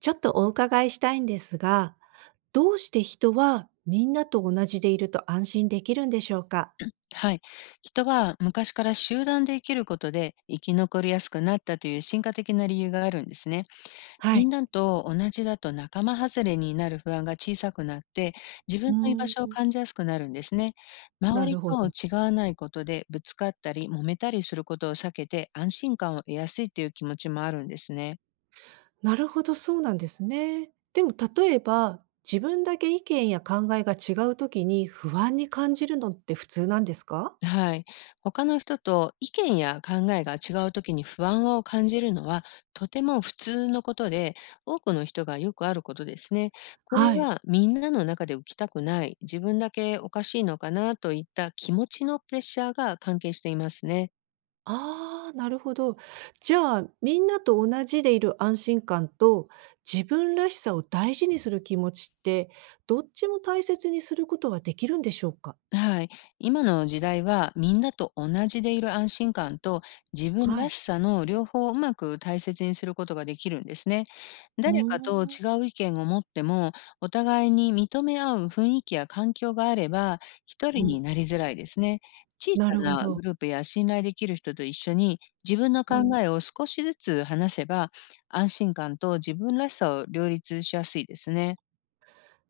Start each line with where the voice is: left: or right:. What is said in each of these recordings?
right: ちょっとお伺いしたいんですが、どうして人はみんなと同じでいると安心できるんでしょうか？
left: はい。人は昔から集団で生きることで生き残りやすくなったという進化的な理由があるんですね。
right: は
left: みん
right: い。
left: なと同じだと仲間外れになる不安が小さくなって、自
right: う
left: 分の居場
right: ー
left: 所を
right: ん、
left: 感じやすくなるんですね。周
right: な
left: り
right: るほ
left: と
right: ど。
left: 違わないことでぶつかったり揉めたりすることを避けて安心感を得やすいという気持ちもあるんですね。
right: なるほど、そうなんですね。でも例えば、自分だけ意見や考えが違うときに不安に感じるのって普通なんですか？
left: はい。他の人と意見や考えが違う時に不安を感じるのは、とても普通のことで、多くの人がよくあることですね。これ
right: はい。
left: はみんなの中で浮きたくない、自分だけおかしいのかなといった気持ちのプレッシャーが関係していますね。
right: ああ、なるほど。じゃあ、みんなと同じでいる安心感と、自分らしさを大事にする気持ちって、どっちも大切にすることはできるんでしょうか？
left: はい。今の時代はみんなと同じでいる安心感と自分
right: は
left: ら
right: い。
left: しさの両方をうまく大切にすることができるんですね。
right: うー
left: 誰かと違
right: ん、
left: う意見を持っても、お互いに認め合う雰囲気や環境があれば、一
right: う
left: 人に
right: ん、
left: なりづらいですね。小さ
right: なるほ
left: なグ
right: ど。
left: ループや信頼できる人と一緒に自分の
right: う
left: 考
right: ん、
left: えを少しずつ話せば、安心感と自分らしさを両立しやすいですね。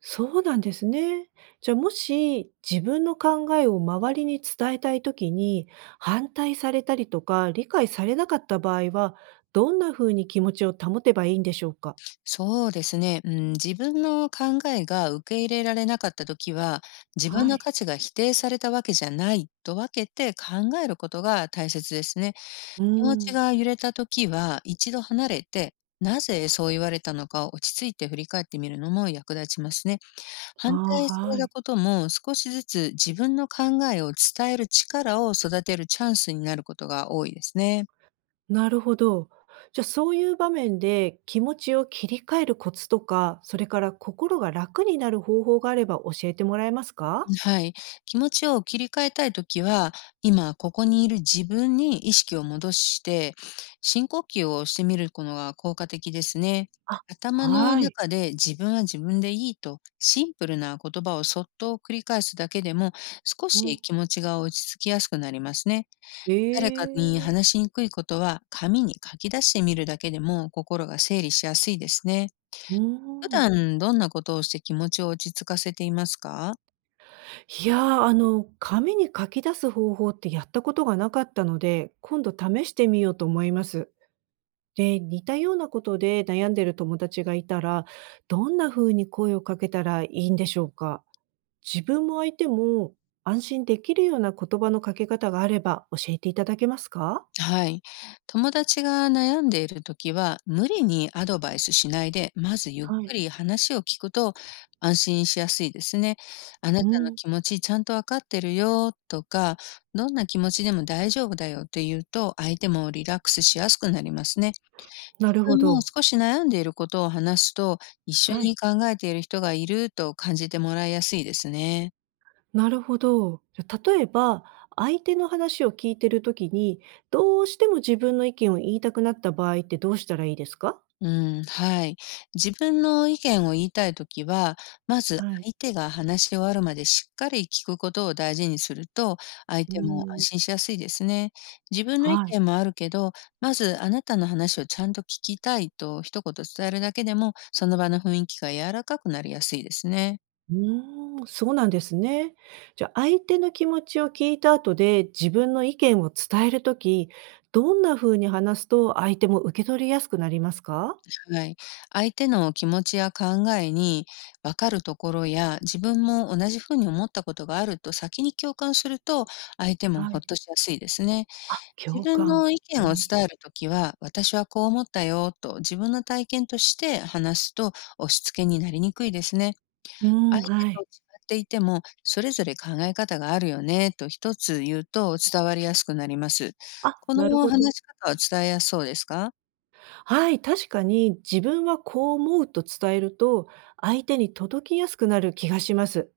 right: そうなんですね。じゃあもし自分の考えを周りに伝えたいときに、反対されたりとか、理解されなかった場合は、どんな風に気持ちを保てばいいんでしょうか？
left: そうですね。うん、自分の考えが受け入れられなかった時は、自分
right: は
left: の
right: い。
left: 価値が否定されたわけじゃないと分けて考えることが大切ですね。
right: うー
left: 気持ちが
right: ん。
left: 揺れた時は、一度離れて、なぜそう言われたのかを落ち着いて振り返ってみるのも役立ちますね。
right: あ
left: 反対
right: あ、
left: され
right: はい。
left: たことも、少しずつ自分の考えを伝える力を育てるチャンスになることが多いですね。
right: なるほど。じゃあそういう場面で気持ちを切り替えるコツとか、それから心が楽になる方法があれば教えてもらえますか？
left: はい。気持ちを切り替えたいときは、今ここにいる自分に意識を戻して、深呼吸をしてみるのが効果的ですね。
right: あ、
left: 頭の
right: はい。
left: 中で自分は自分でいいとシンプルな言葉をそっと繰り返すだけでも、少
right: う
left: し
right: ん。
left: 気持ちが落ち着きやすくなりますね。
right: え
left: 誰かに
right: え、
left: 話しにくいことは紙に書き出してみるだけでも心が整理しやすいですね。
right: うー
left: 普
right: ん。
left: 段どんなことをして気持ちを落ち着かせていますか？
right: いや、紙に書き出す方法ってやったことがなかったので、今度試してみようと思います。で、似たようなことで悩んでる友達がいたら、どんな風に声をかけたらいいんでしょうか？自分も相手も安心できるような言葉のかけ方があれば教えていただけますか？
left: はい。友達が悩んでいるときは、無理にアドバイスしないで、まずゆっ
right: は
left: く
right: い。
left: り話を聞くと安心しやすいですね。あな
right: う
left: たの
right: ん、
left: 気持ちちゃんとわかってるよとか、どんな気持ちでも大丈夫だよと言うと、相手もリラックスしやすくなりますね。
right: な
left: 自
right: るほ
left: 分も
right: ど。
left: 少し悩んでいることを話すと、一緒
right: はい。
left: に考えている人がいると感じてもらいやすいですね。
right: なるほど。じゃ例えば、相手の話を聞いてるときに、どうしても自分の意見を言いたくなった場合ってどうしたらいいですか？
left: うん、はい。自分の意見を言いたいときは、まず
right: はい。
left: 相手が話し終わるまでしっかり聞くことを大事にすると、相
right: うー
left: 手も安
right: ん。
left: 心しやすいですね。自分の意
right: はい。
left: 見もあるけど、まずあなたの話をちゃんと聞きたいと一言伝えるだけでも、その場の雰囲気が柔らかくなりやすいですね。
right: うーん、そうなんですね。じゃあ、相手の気持ちを聞いた後で自分の意見を伝えるとき、どんな風に話すと相手も受け取りやすくなりますか？
left: はい。相手の気持ちや考えに分かるところや、自分も同じふうに思ったことがあると先に共感すると、相手も
right: は
left: ほ
right: い。
left: っとしやすいですね。
right: あ、
left: 自
right: 共
left: 分
right: 感。
left: の意見を
right: はい。
left: 伝えるときは、私はこう思ったよと自分の体験として話すと、押し付けになりにくいですね。
right: うー
left: 相
right: ん、
left: 手
right: は
left: と違
right: い。
left: っていても、それぞれ考え方があるよねと一つ言うと伝わりやすくなります。
right: あ、
left: この
right: なるほど。
left: 話し方は伝えやすそうですか？
right: はい、確かに自分はこう思うと伝えると相手に届きやすくなる気がします。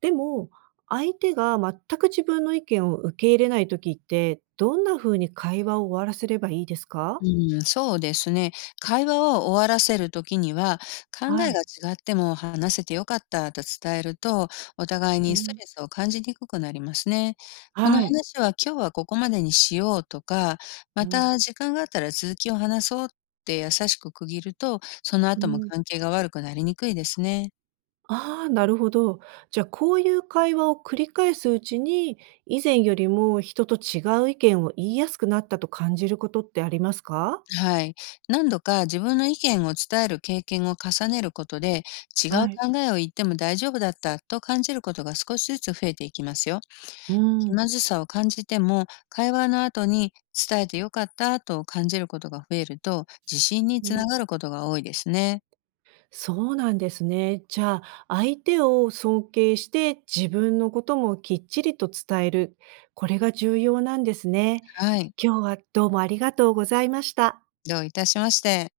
right: でも相手が全く自分の意見を受け入れない時ってどんな風に会話を終わらせればいいですか？
left: うん、そうですね。会話を終わらせる時には、考
right: は
left: えが
right: い。
left: 違っても話せて良かったと伝えると、お互い
right: う
left: にスト
right: ん、
left: レスを感じにくくなりますね。この
right: はい。
left: 話は今日はここまでにしようとか、
right: う
left: ま
right: ん。
left: た時間があったら続きを話そうって優しく区切ると、その
right: う
left: 後も
right: ん、
left: 関係が悪くなりにくいですね。
right: ああ、なるほど。じゃあこういう会話を繰り返すうちに以前よりも人と違う意見を言いやすくなったと感じることってありますか？
left: はい。何度か自分の意見を伝える経験を重ねることで、違う
right: はい。
left: 考えを言っても大丈夫だったと感じることが少しずつ増えていきますよ。
right: う
left: 気
right: ん。
left: まずさを感じても、会話の後に伝えてよかったと感じることが増えると、自信につながることが多いですね。
right: そうなんですね。じゃあ、相手を尊敬して自分のこともきっちりと伝える。これが重要なんですね。
left: はい。
right: 今日はどうもありがとうございました。
left: どういたしまして。